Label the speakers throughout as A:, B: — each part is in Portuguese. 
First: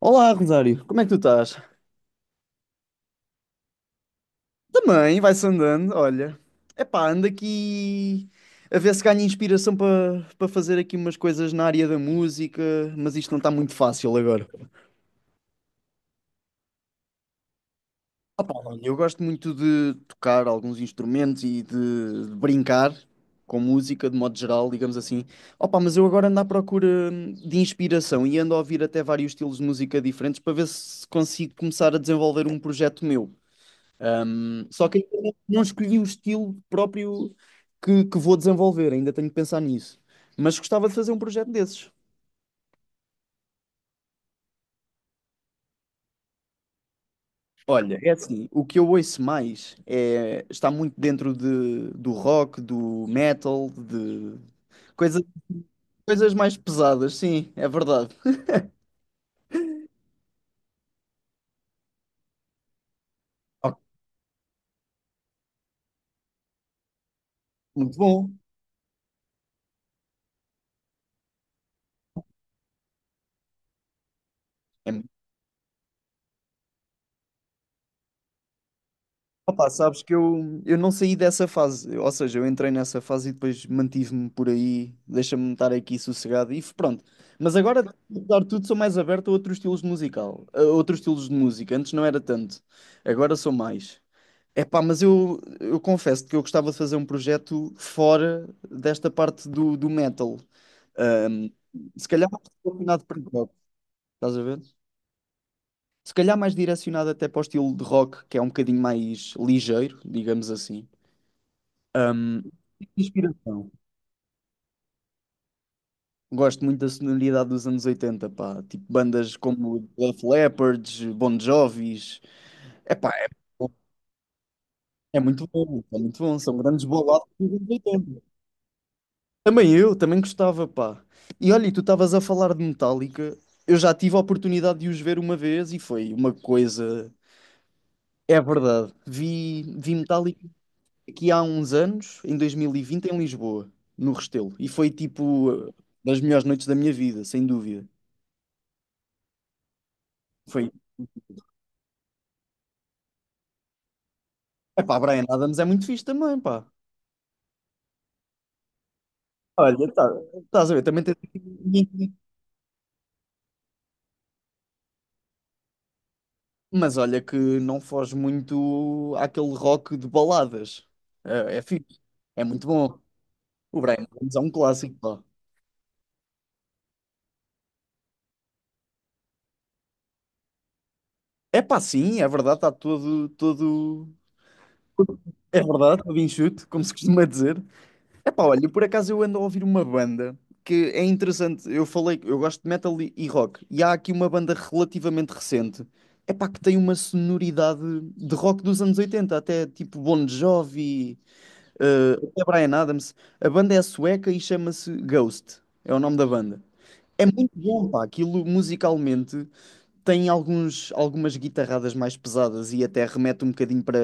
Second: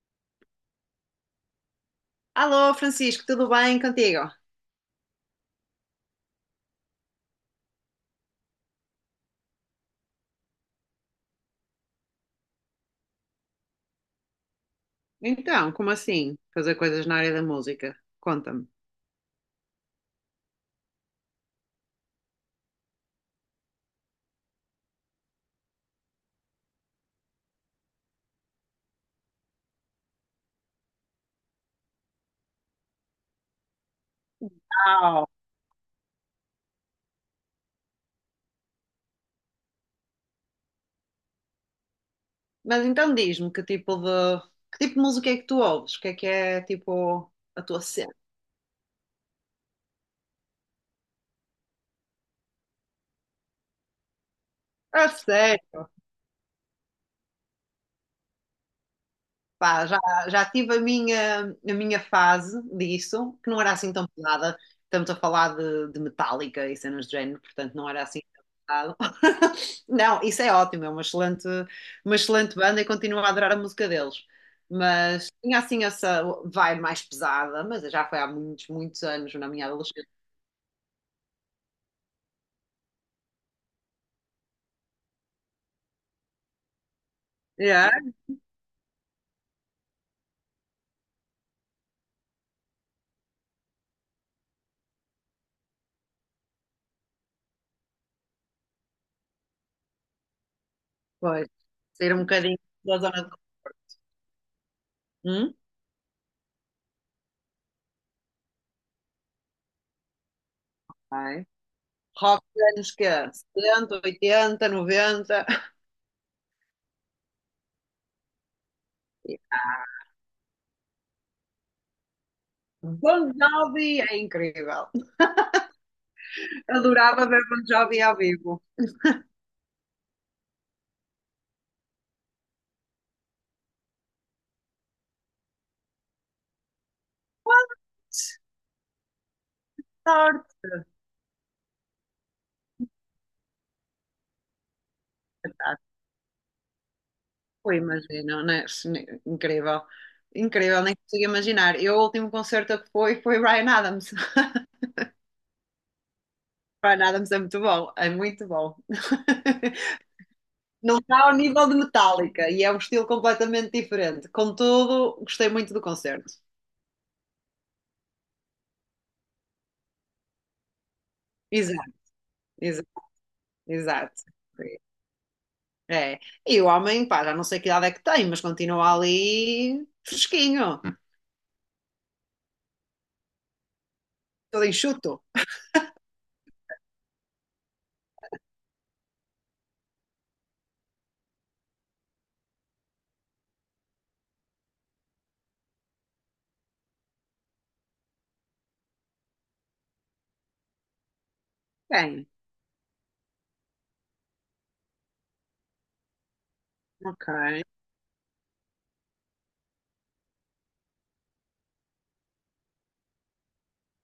A: Olá, Rosário, como é que tu estás?
B: Alô, Francisco, tudo bem contigo?
A: Também, vai-se andando, olha. Epá, ando aqui a ver se ganho inspiração para fazer aqui umas coisas na área da música, mas isto não está muito fácil agora.
B: Então, como assim? Fazer coisas na área da música?
A: Opá,
B: Conta-me.
A: olha, eu gosto muito de tocar alguns instrumentos e de brincar com música, de modo geral, digamos assim. Opá, mas eu agora ando à procura de inspiração e ando a ouvir até vários estilos de música diferentes para ver se consigo começar a desenvolver um projeto meu. Só que ainda
B: Uau.
A: não escolhi o estilo próprio que vou desenvolver, ainda tenho que pensar nisso. Mas gostava de fazer um projeto desses.
B: Mas então diz-me que tipo de música é que tu ouves? O que é tipo a tua
A: Olha, é
B: cena?
A: assim, o que eu ouço mais é, está muito dentro de, do rock, do metal, de
B: A
A: coisa,
B: sério?
A: coisas mais pesadas, sim, é verdade.
B: Pá, já tive a minha fase disso, que não era
A: Ok.
B: assim tão pesada. Estamos a falar de Metallica e cenas de género, portanto não
A: Muito
B: era assim
A: bom.
B: tão pesado. Não, isso é ótimo, é uma excelente banda e continuo a adorar a música deles.
A: É.
B: Mas tinha assim essa vibe mais pesada, mas já foi há muitos, muitos anos na minha
A: Opa, sabes
B: adolescência.
A: que eu não saí dessa fase, ou seja, eu entrei nessa fase e depois mantive-me por aí, deixa-me estar aqui sossegado e pronto. Mas agora,
B: Yeah.
A: apesar de tudo, sou mais aberto a outros estilos musical, a outros estilos de música. Antes não era tanto, agora sou mais. Epá, mas eu confesso que eu gostava de fazer um projeto fora desta parte do metal.
B: Pois,
A: Ahm, Se
B: sair um
A: calhar mais
B: bocadinho da
A: direcionado para
B: zona
A: rock, estás a ver?
B: de...
A: Se calhar mais direcionado até para o estilo de rock, que é um bocadinho mais ligeiro, digamos assim.
B: Ai. Rock dos anos que
A: Inspiração.
B: 70, 80, 90.
A: Gosto muito da sonoridade dos anos 80, pá. Tipo, bandas como Def Leppard, Bon Jovis. É pá, é,
B: Bon Jovi é incrível.
A: é muito bom, é muito bom. São grandes
B: Adorava
A: boladas
B: ver
A: dos
B: Bon
A: anos
B: Jovi ao
A: 80.
B: vivo.
A: Também eu, também gostava, pá. E olha, e tu estavas a falar de Metallica. Eu já tive a oportunidade de os ver uma vez e foi uma coisa. É verdade. Vi Metallica
B: Sorte.
A: aqui há uns anos, em 2020, em Lisboa, no Restelo. E foi tipo
B: Ah,
A: das melhores noites da minha vida, sem
B: tu
A: dúvida.
B: imagino, né? Incrível.
A: Foi.
B: Incrível, nem consigo imaginar. Eu, o último concerto que fui foi Ryan Adams.
A: É pá, Brian Adams é muito fixe também, pá.
B: Ryan Adams é muito bom, é muito bom.
A: Olha, tá. Estás a ver?
B: Não
A: Também tem.
B: está ao nível de Metallica e é um estilo completamente diferente. Contudo, gostei muito do concerto.
A: Mas olha que não foge muito àquele rock de baladas. É
B: Exato,
A: fixe. É muito bom.
B: exato,
A: O Brian
B: exato.
A: Adams é um clássico, pá.
B: É. E o homem, pá, já não sei que idade é que tem, mas continua ali fresquinho.
A: É pá, sim, é verdade, está todo, todo.
B: Tudo enxuto?
A: É verdade, todo enxuto, como se costuma dizer. Epá, olha, por acaso eu ando a ouvir uma banda que é interessante. Eu falei, que eu gosto de metal e rock, e há aqui uma banda relativamente recente, epá, que tem uma sonoridade de rock dos anos 80, até tipo Bon Jovi,
B: Bem,
A: até Bryan Adams. A banda é sueca e chama-se Ghost, é o nome da banda. É
B: ok.
A: muito bom, pá, aquilo musicalmente tem algumas guitarradas mais pesadas e até remete um bocadinho para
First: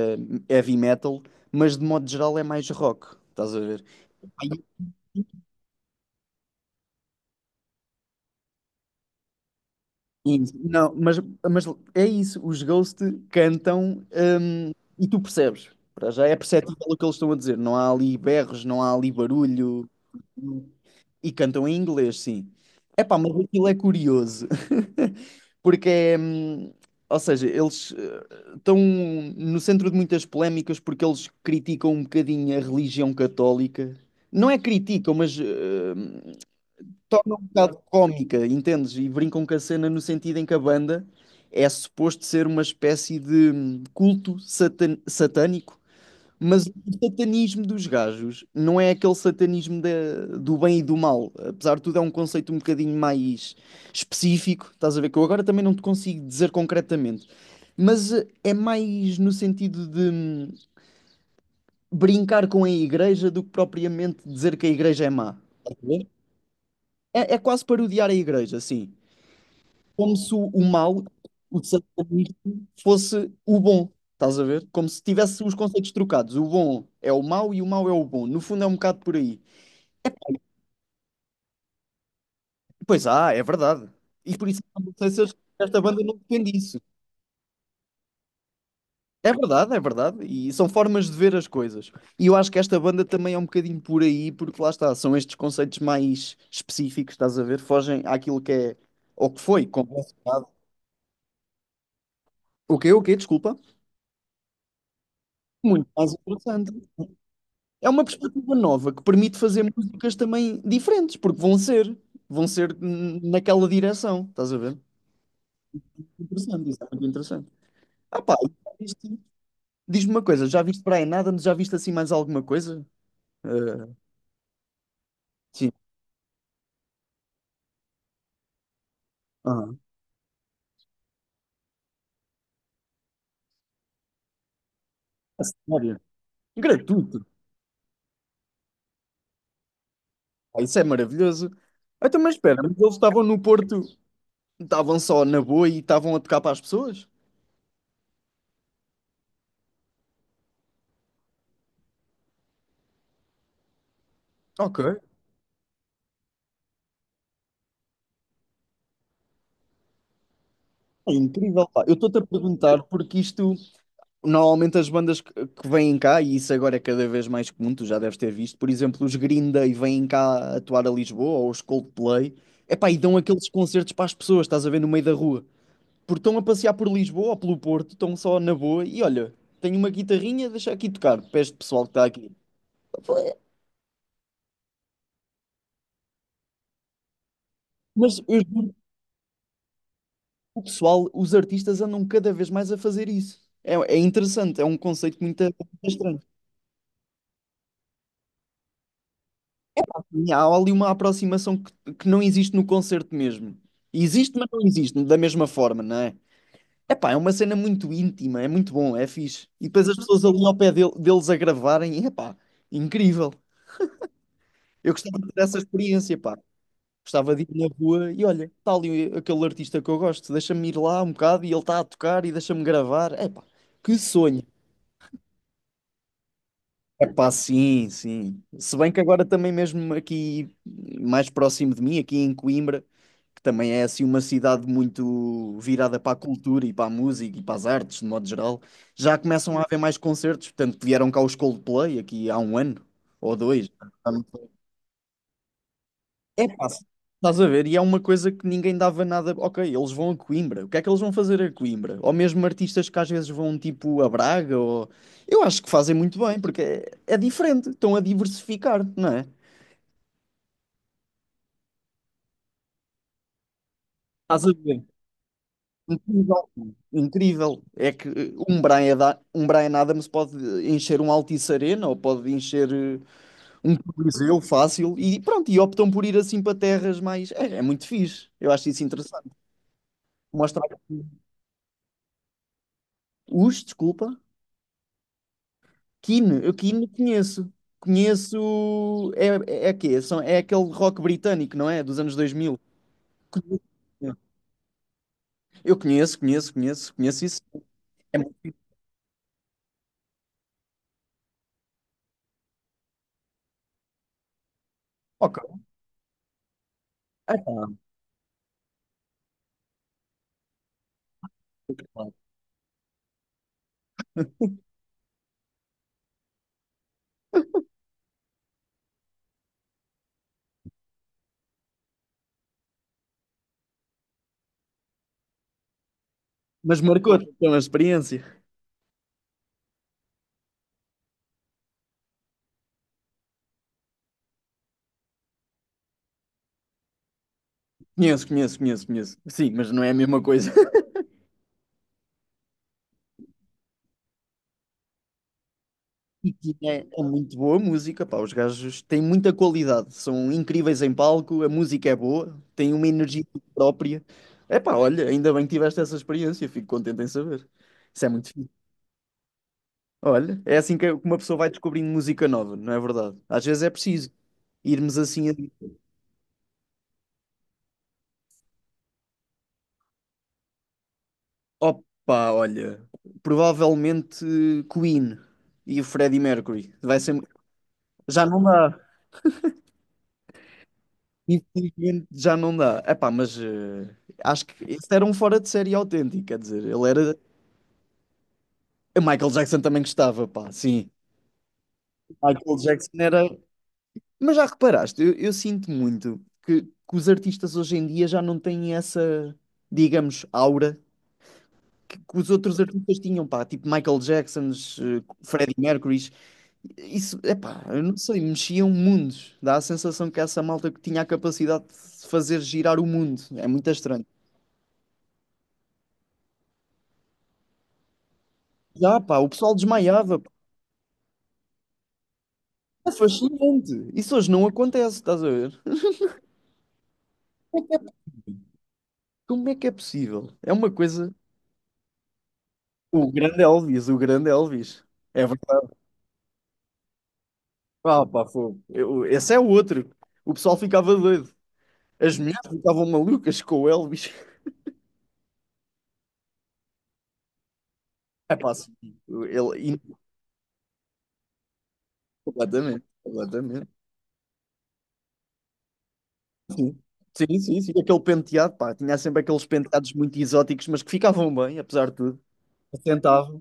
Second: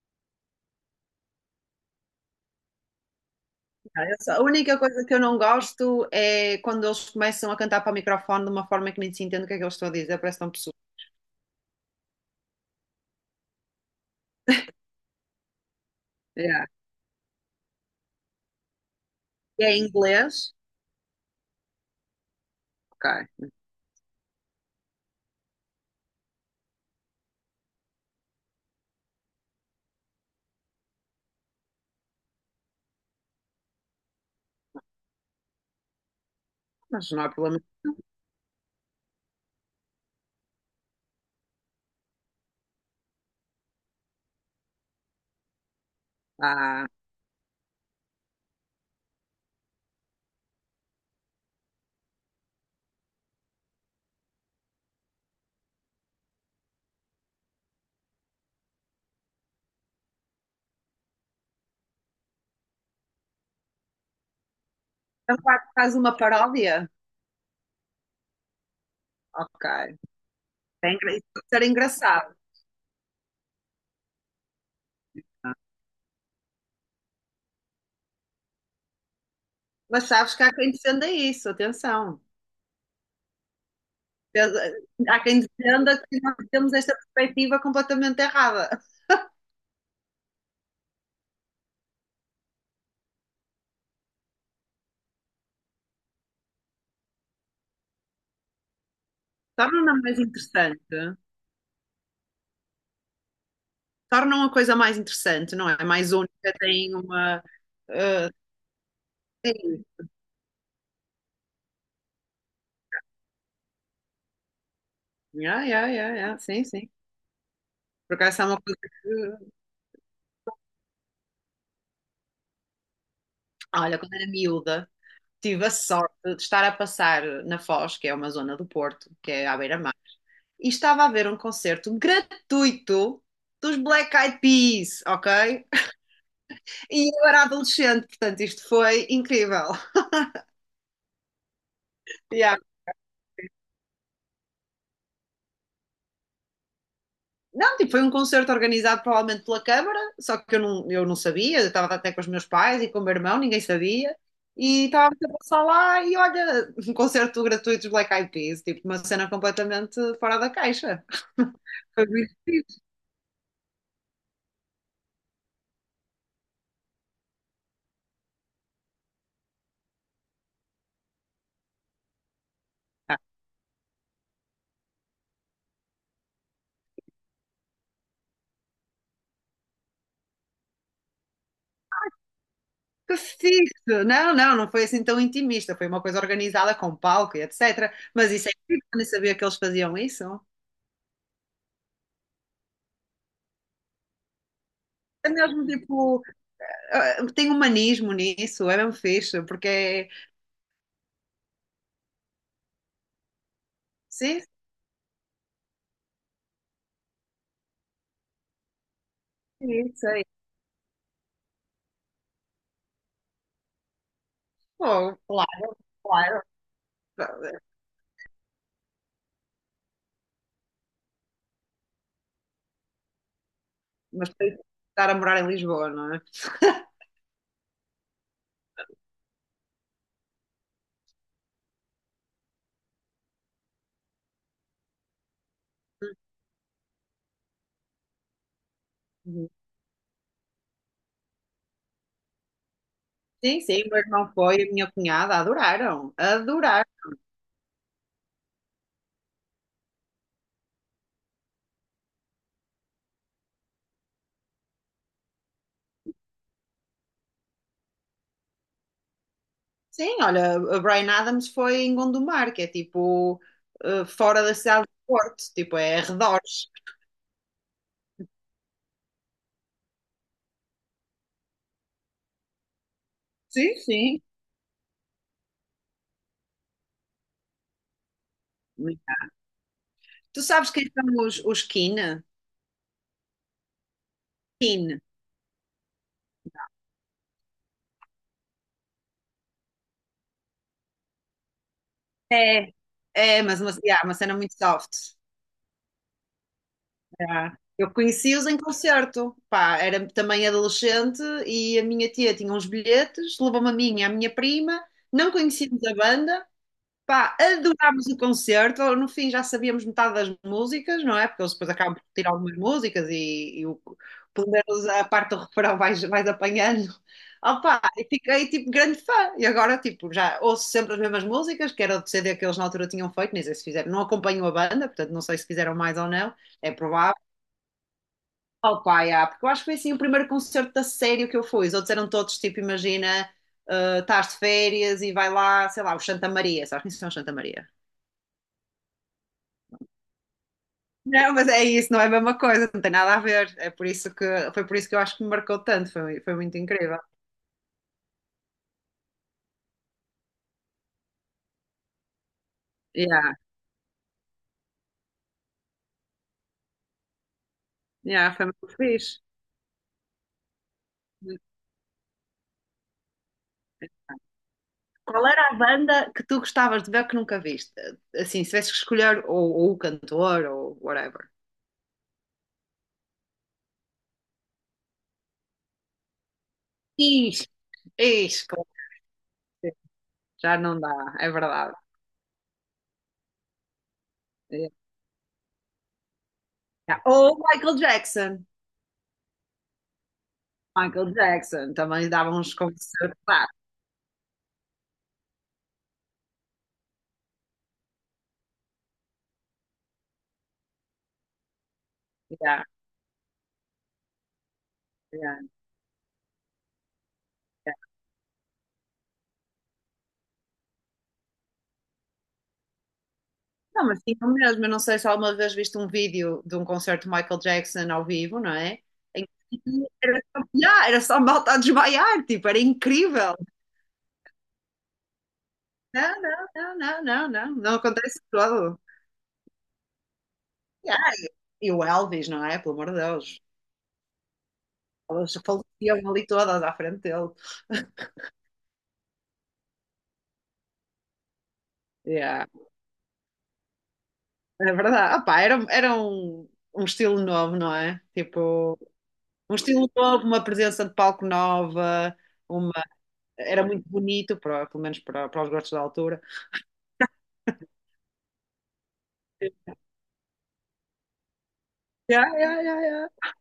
A: heavy metal, mas de modo geral é mais rock, estás a ver?
B: A única coisa que eu não gosto é quando eles começam a cantar para o microfone de uma forma que nem se entende o que é que eles estão a dizer, parece que estão
A: Isso.
B: pessoas.
A: Não, mas é isso, os Ghost cantam, e tu percebes. Para já é
B: Yeah.
A: perceptível o que eles estão a dizer. Não há ali berros, não há ali
B: E é em
A: barulho.
B: inglês?
A: E cantam em inglês, sim.
B: Ok,
A: Epá, mas aquilo é curioso. Porque é. Ou seja, eles estão no centro de muitas polémicas porque eles criticam um bocadinho a religião católica. Não é criticam, mas
B: mas não há
A: torna um
B: problema.
A: bocado cómica, entendes? E brincam com a cena no sentido em que a banda é suposto ser uma espécie de culto satânico, mas o
B: Ah,
A: satanismo dos gajos não é aquele satanismo do bem e do mal. Apesar de tudo, é um conceito um bocadinho mais específico, estás a ver? Que eu agora também não te consigo dizer concretamente. Mas é mais no sentido de brincar com a igreja do que propriamente dizer que a igreja é má.
B: então claro,
A: Estás a
B: faz
A: ver?
B: uma paródia?
A: É quase parodiar a igreja, sim.
B: Ok.
A: Como se o mal,
B: Isso pode
A: o
B: ser engraçado.
A: satanismo, fosse o bom. Estás a ver? Como se tivesse os conceitos trocados. O bom é o mau e o mau é o bom. No fundo é um bocado por aí.
B: Mas sabes que há quem defenda isso, atenção.
A: Pois ah, é verdade. E por isso não sei
B: Há
A: se
B: quem
A: esta
B: defenda
A: banda não
B: que nós
A: defende
B: temos
A: isso.
B: esta perspectiva completamente errada.
A: É verdade, é verdade. E são formas de ver as coisas. E eu acho que esta banda também é um bocadinho por aí, porque lá está, são estes conceitos mais específicos, estás a ver? Fogem àquilo que é, ou que foi,
B: Torna-na
A: como é
B: mais interessante.
A: o que, o quê? Desculpa.
B: Torna uma coisa mais interessante, não é?
A: Muito
B: Mais
A: mais
B: única,
A: interessante.
B: tem uma.
A: É uma
B: eh,
A: perspectiva nova que permite fazer
B: sim,
A: músicas também diferentes, porque vão ser naquela direção, estás a ver?
B: yeah, sim,
A: Interessante, isso é
B: sim.
A: muito interessante.
B: Por
A: Ah pá,
B: acaso é
A: e
B: uma coisa que.
A: diz-me uma coisa, já viste para Brian nada? Já viste assim mais alguma coisa? Eh,
B: Olha, quando era miúda, tive
A: sim.
B: a sorte de estar a passar na Foz, que é uma zona do Porto, que é à
A: Ah,
B: beira-mar, e estava a ver um concerto gratuito dos Black Eyed Peas,
A: a
B: ok?
A: sério?
B: E
A: Gratuito.
B: eu era adolescente, portanto, isto foi incrível.
A: Ah, isso é maravilhoso. Ah, então, mas
B: Yeah.
A: espera, mas eles estavam no Porto, estavam só na boa e estavam a tocar para as pessoas?
B: Não, tipo, foi um concerto organizado provavelmente pela Câmara, só que eu não sabia, eu estava até com os meus pais e com o meu irmão, ninguém sabia.
A: Ok.
B: E estava a passar lá e olha, um concerto gratuito dos Black Eyed Peas, tipo, uma cena completamente fora da caixa.
A: É incrível, pá. Eu
B: Foi
A: estou-te a
B: muito
A: perguntar porque isto. Normalmente as bandas que vêm cá, e isso agora é cada vez mais comum, tu já deves ter visto, por exemplo, os Green Day vêm cá atuar a Lisboa, ou os Coldplay, epá, e dão aqueles concertos para as pessoas, estás a ver, no meio da rua. Porque estão a passear por Lisboa ou pelo Porto, estão só na boa, e olha, tenho uma guitarrinha, deixa aqui tocar, para este pessoal que está aqui.
B: que fixe. Não, não foi assim tão intimista, foi uma coisa organizada com palco e etc.
A: Mas
B: Mas
A: eu
B: isso é
A: juro,
B: incrível, eu nem sabia que eles faziam isso.
A: o pessoal, os artistas andam cada vez mais a fazer isso. É interessante, é um conceito
B: É
A: muito
B: mesmo
A: estranho.
B: tipo, tem humanismo nisso, é mesmo fixe, porque é.
A: E há ali uma aproximação que não existe no concerto mesmo. Existe,
B: Sim,
A: mas não existe da mesma forma, não é? Epá, é uma cena muito íntima, é muito bom, é fixe. E depois
B: sim,
A: as
B: sei.
A: pessoas ali ao pé deles a gravarem, e, epá, incrível. Eu
B: Pô,
A: gostava de ter essa
B: claro,
A: experiência, pá.
B: claro.
A: Gostava de ir na rua e olha, está ali aquele artista que eu gosto, deixa-me ir lá um bocado e ele está a tocar e deixa-me gravar. Epá, que
B: Mas
A: sonho.
B: para estar a morar em Lisboa, não é?
A: Epá, sim, sim. Se bem que agora também mesmo aqui mais próximo de mim, aqui em Coimbra, que também é assim uma cidade muito virada para a cultura e para a música e para as artes, de modo geral, já
B: Uhum.
A: começam a haver mais concertos. Portanto, vieram cá os Coldplay aqui há um ano ou
B: Sim,
A: dois.
B: sim, o meu irmão foi, a minha cunhada adoraram,
A: É pá,
B: adoraram.
A: estás a ver? E é uma coisa que ninguém dava nada. Ok, eles vão a Coimbra. O que é que eles vão fazer a Coimbra? Ou mesmo artistas que às vezes vão tipo a Braga. Ou... Eu acho que fazem muito bem, porque é diferente. Estão a diversificar, não é?
B: Sim, olha, a Bryan Adams foi em Gondomar, que é tipo fora
A: Estás a
B: da cidade
A: ver?
B: do Porto, tipo é
A: Incrível.
B: arredores.
A: Incrível. É que um Brian Adams pode encher um Altice Arena ou pode encher
B: Sim,
A: um
B: sim.
A: Coliseu fácil e pronto. E optam por ir assim para terras mais. É muito fixe. Eu acho isso interessante.
B: Tu
A: Mostrar.
B: sabes quem são os Keen?
A: Os, desculpa.
B: Keen.
A: Keane, eu Keane conheço. Conheço. É quê? É aquele rock britânico, não é? Dos anos 2000.
B: É. É, mas
A: Conheço.
B: uma, yeah, uma cena muito soft.
A: Eu conheço, conheço, conheço, conheço isso.
B: Já. Eu
A: É muito
B: conheci-os
A: fixe.
B: em concerto, pá, era também adolescente e a minha tia tinha uns bilhetes, levou-me a mim e à minha prima, não
A: Ok.
B: conhecíamos a banda,
A: Ah,
B: pá,
A: tá,
B: adorámos o concerto, no fim já sabíamos metade das músicas, não é? Porque eles depois acabam por
A: tá.
B: tirar algumas músicas pelo menos a parte do refrão vais apanhando. Opá, e fiquei tipo grande fã e agora tipo já ouço sempre as mesmas músicas, que era do CD que eles na altura tinham feito, nem sei se fizeram, não acompanho a banda, portanto não sei se fizeram mais ou não, é
A: Mas
B: provável.
A: marcou-te então a experiência.
B: Oh pá, yeah, porque eu acho que foi assim o primeiro concerto a sério que eu fui. Os outros eram todos tipo, imagina, estás de férias e vai lá, sei lá, o Santa Maria. Sabes quem são os Santa Maria?
A: Conheço, conheço, conheço, conheço. Sim, mas não é a mesma coisa.
B: Não, mas é isso, não é a mesma coisa, não tem nada a ver. É por isso que Foi por isso que eu acho que me marcou tanto,
A: E
B: foi muito
A: É,
B: incrível.
A: é muito boa a música, pá. Os gajos têm muita qualidade, são incríveis em palco, a música é boa, têm uma energia
B: Yeah,
A: própria. É pá, olha, ainda bem que tiveste essa experiência, fico contente em saber. Isso é muito
B: yeah, foi
A: fixe.
B: muito fixe.
A: Olha, é assim que uma pessoa vai descobrindo música nova, não é verdade? Às vezes é preciso irmos
B: Qual
A: assim a...
B: era a banda que tu gostavas de ver que nunca viste? Assim, se tivesse que escolher ou o cantor ou whatever.
A: Opa, olha, provavelmente Queen e o Freddie Mercury. Vai ser...
B: Ixi,
A: Já não
B: ixi, claro
A: dá.
B: que sim. Já não dá, é verdade.
A: Infelizmente já não dá. Epá, mas acho que
B: Yeah.
A: esse era um fora de série autêntico, quer dizer, ele
B: Yeah.
A: era...
B: Ou Michael Jackson.
A: Michael Jackson também gostava, pá, sim.
B: Michael Jackson também dava uns
A: Michael Jackson
B: concertos.
A: era... Mas já reparaste, eu sinto muito que os artistas hoje em dia já não têm essa, digamos, aura que os outros
B: Yeah,
A: artistas tinham, pá, tipo Michael Jacksons,
B: yeah.
A: Freddie Mercurys, isso, é pá, eu não sei, mexiam mundos. Dá a sensação que essa malta que tinha a capacidade de fazer girar o mundo. É muito
B: Não, mas
A: estranho.
B: sim, o mesmo. Eu não sei se alguma vez viste um vídeo de um concerto de Michael Jackson ao vivo, não é?
A: Já, pá,
B: Em
A: o pessoal
B: que
A: desmaiava,
B: Era
A: pá.
B: só, yeah, era só malta a desmaiar, tipo, era
A: É
B: incrível.
A: fascinante. Isso hoje não acontece, estás a ver?
B: Não, não acontece todo.
A: Como é que é possível? É uma
B: Yeah.
A: coisa.
B: E o Elvis, não é? Pelo amor de
A: O
B: Deus.
A: grande Elvis, o grande Elvis. É
B: Elas
A: verdade.
B: faleciam ali todas à frente dele.
A: Ah, pá, fogo. Esse é o outro. O pessoal ficava doido. As mulheres
B: Yeah.
A: ficavam malucas com o Elvis.
B: É verdade. Ah, pá, era um estilo novo, não é?
A: É pá, assim,
B: Tipo, um
A: ele,
B: estilo novo, uma presença de palco nova, uma...
A: completamente,
B: Era
A: completamente.
B: muito bonito, pelo menos para os gostos da altura.
A: Sim. Sim, sim, sim. Aquele penteado, pá, tinha sempre aqueles penteados muito exóticos, mas que ficavam bem, apesar de tudo.
B: Ya.
A: Assentavam.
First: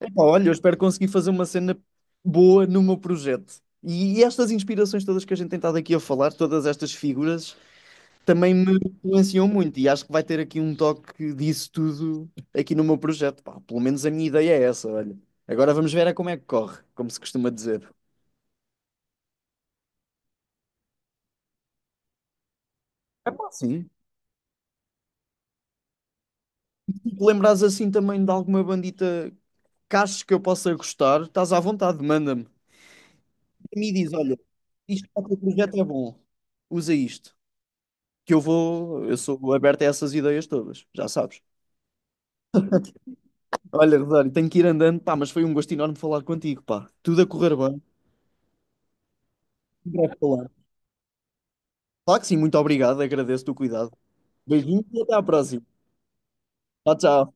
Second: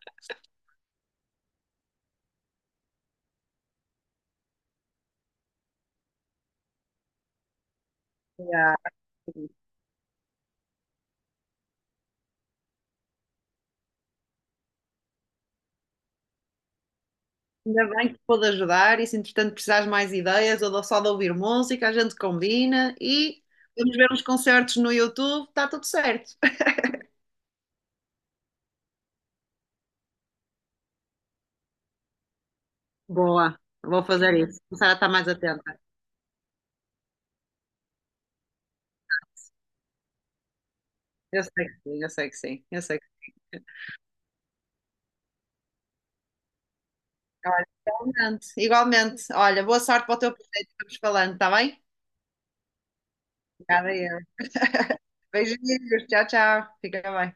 A: Epá, olha, eu espero conseguir fazer uma cena boa no meu projeto. E estas inspirações todas que a gente tem estado aqui a falar, todas estas figuras, também me
B: Ya.
A: influenciam muito. E acho que vai ter aqui um toque disso tudo aqui no meu projeto. Pá, pelo menos a minha ideia é essa, olha. Agora vamos ver é como é que corre, como se costuma
B: Ainda
A: dizer.
B: bem que pude ajudar e se entretanto precisares mais ideias ou só de ouvir música, a gente combina
A: É
B: e
A: pá, sim.
B: vamos ver uns concertos no YouTube, está tudo certo.
A: Se te lembrares assim também de alguma bandita que achas que eu possa gostar, estás à vontade, manda-me.
B: Boa,
A: E me
B: vou
A: diz,
B: fazer
A: olha,
B: isso. Começar a
A: isto
B: estar
A: para
B: mais
A: o teu projeto
B: atenta.
A: é bom, usa isto. Que eu sou aberto a essas ideias todas, já sabes.
B: Eu sei que sim, eu sei que sim, eu sei que sim.
A: Olha, Rosário, tenho que ir andando, pá, mas foi um gosto enorme falar contigo, pá. Tudo a correr bem,
B: Igualmente, igualmente. Olha, boa
A: em
B: sorte para
A: breve
B: o teu projeto,
A: falar.
B: que estamos falando, está bem?
A: Claro que sim, muito obrigado, agradeço-te o cuidado.
B: Obrigada, eu.
A: Beijinho e até à próxima.
B: Beijinhos, tchau, tchau.
A: Tchau,
B: Fica
A: tchau.
B: bem.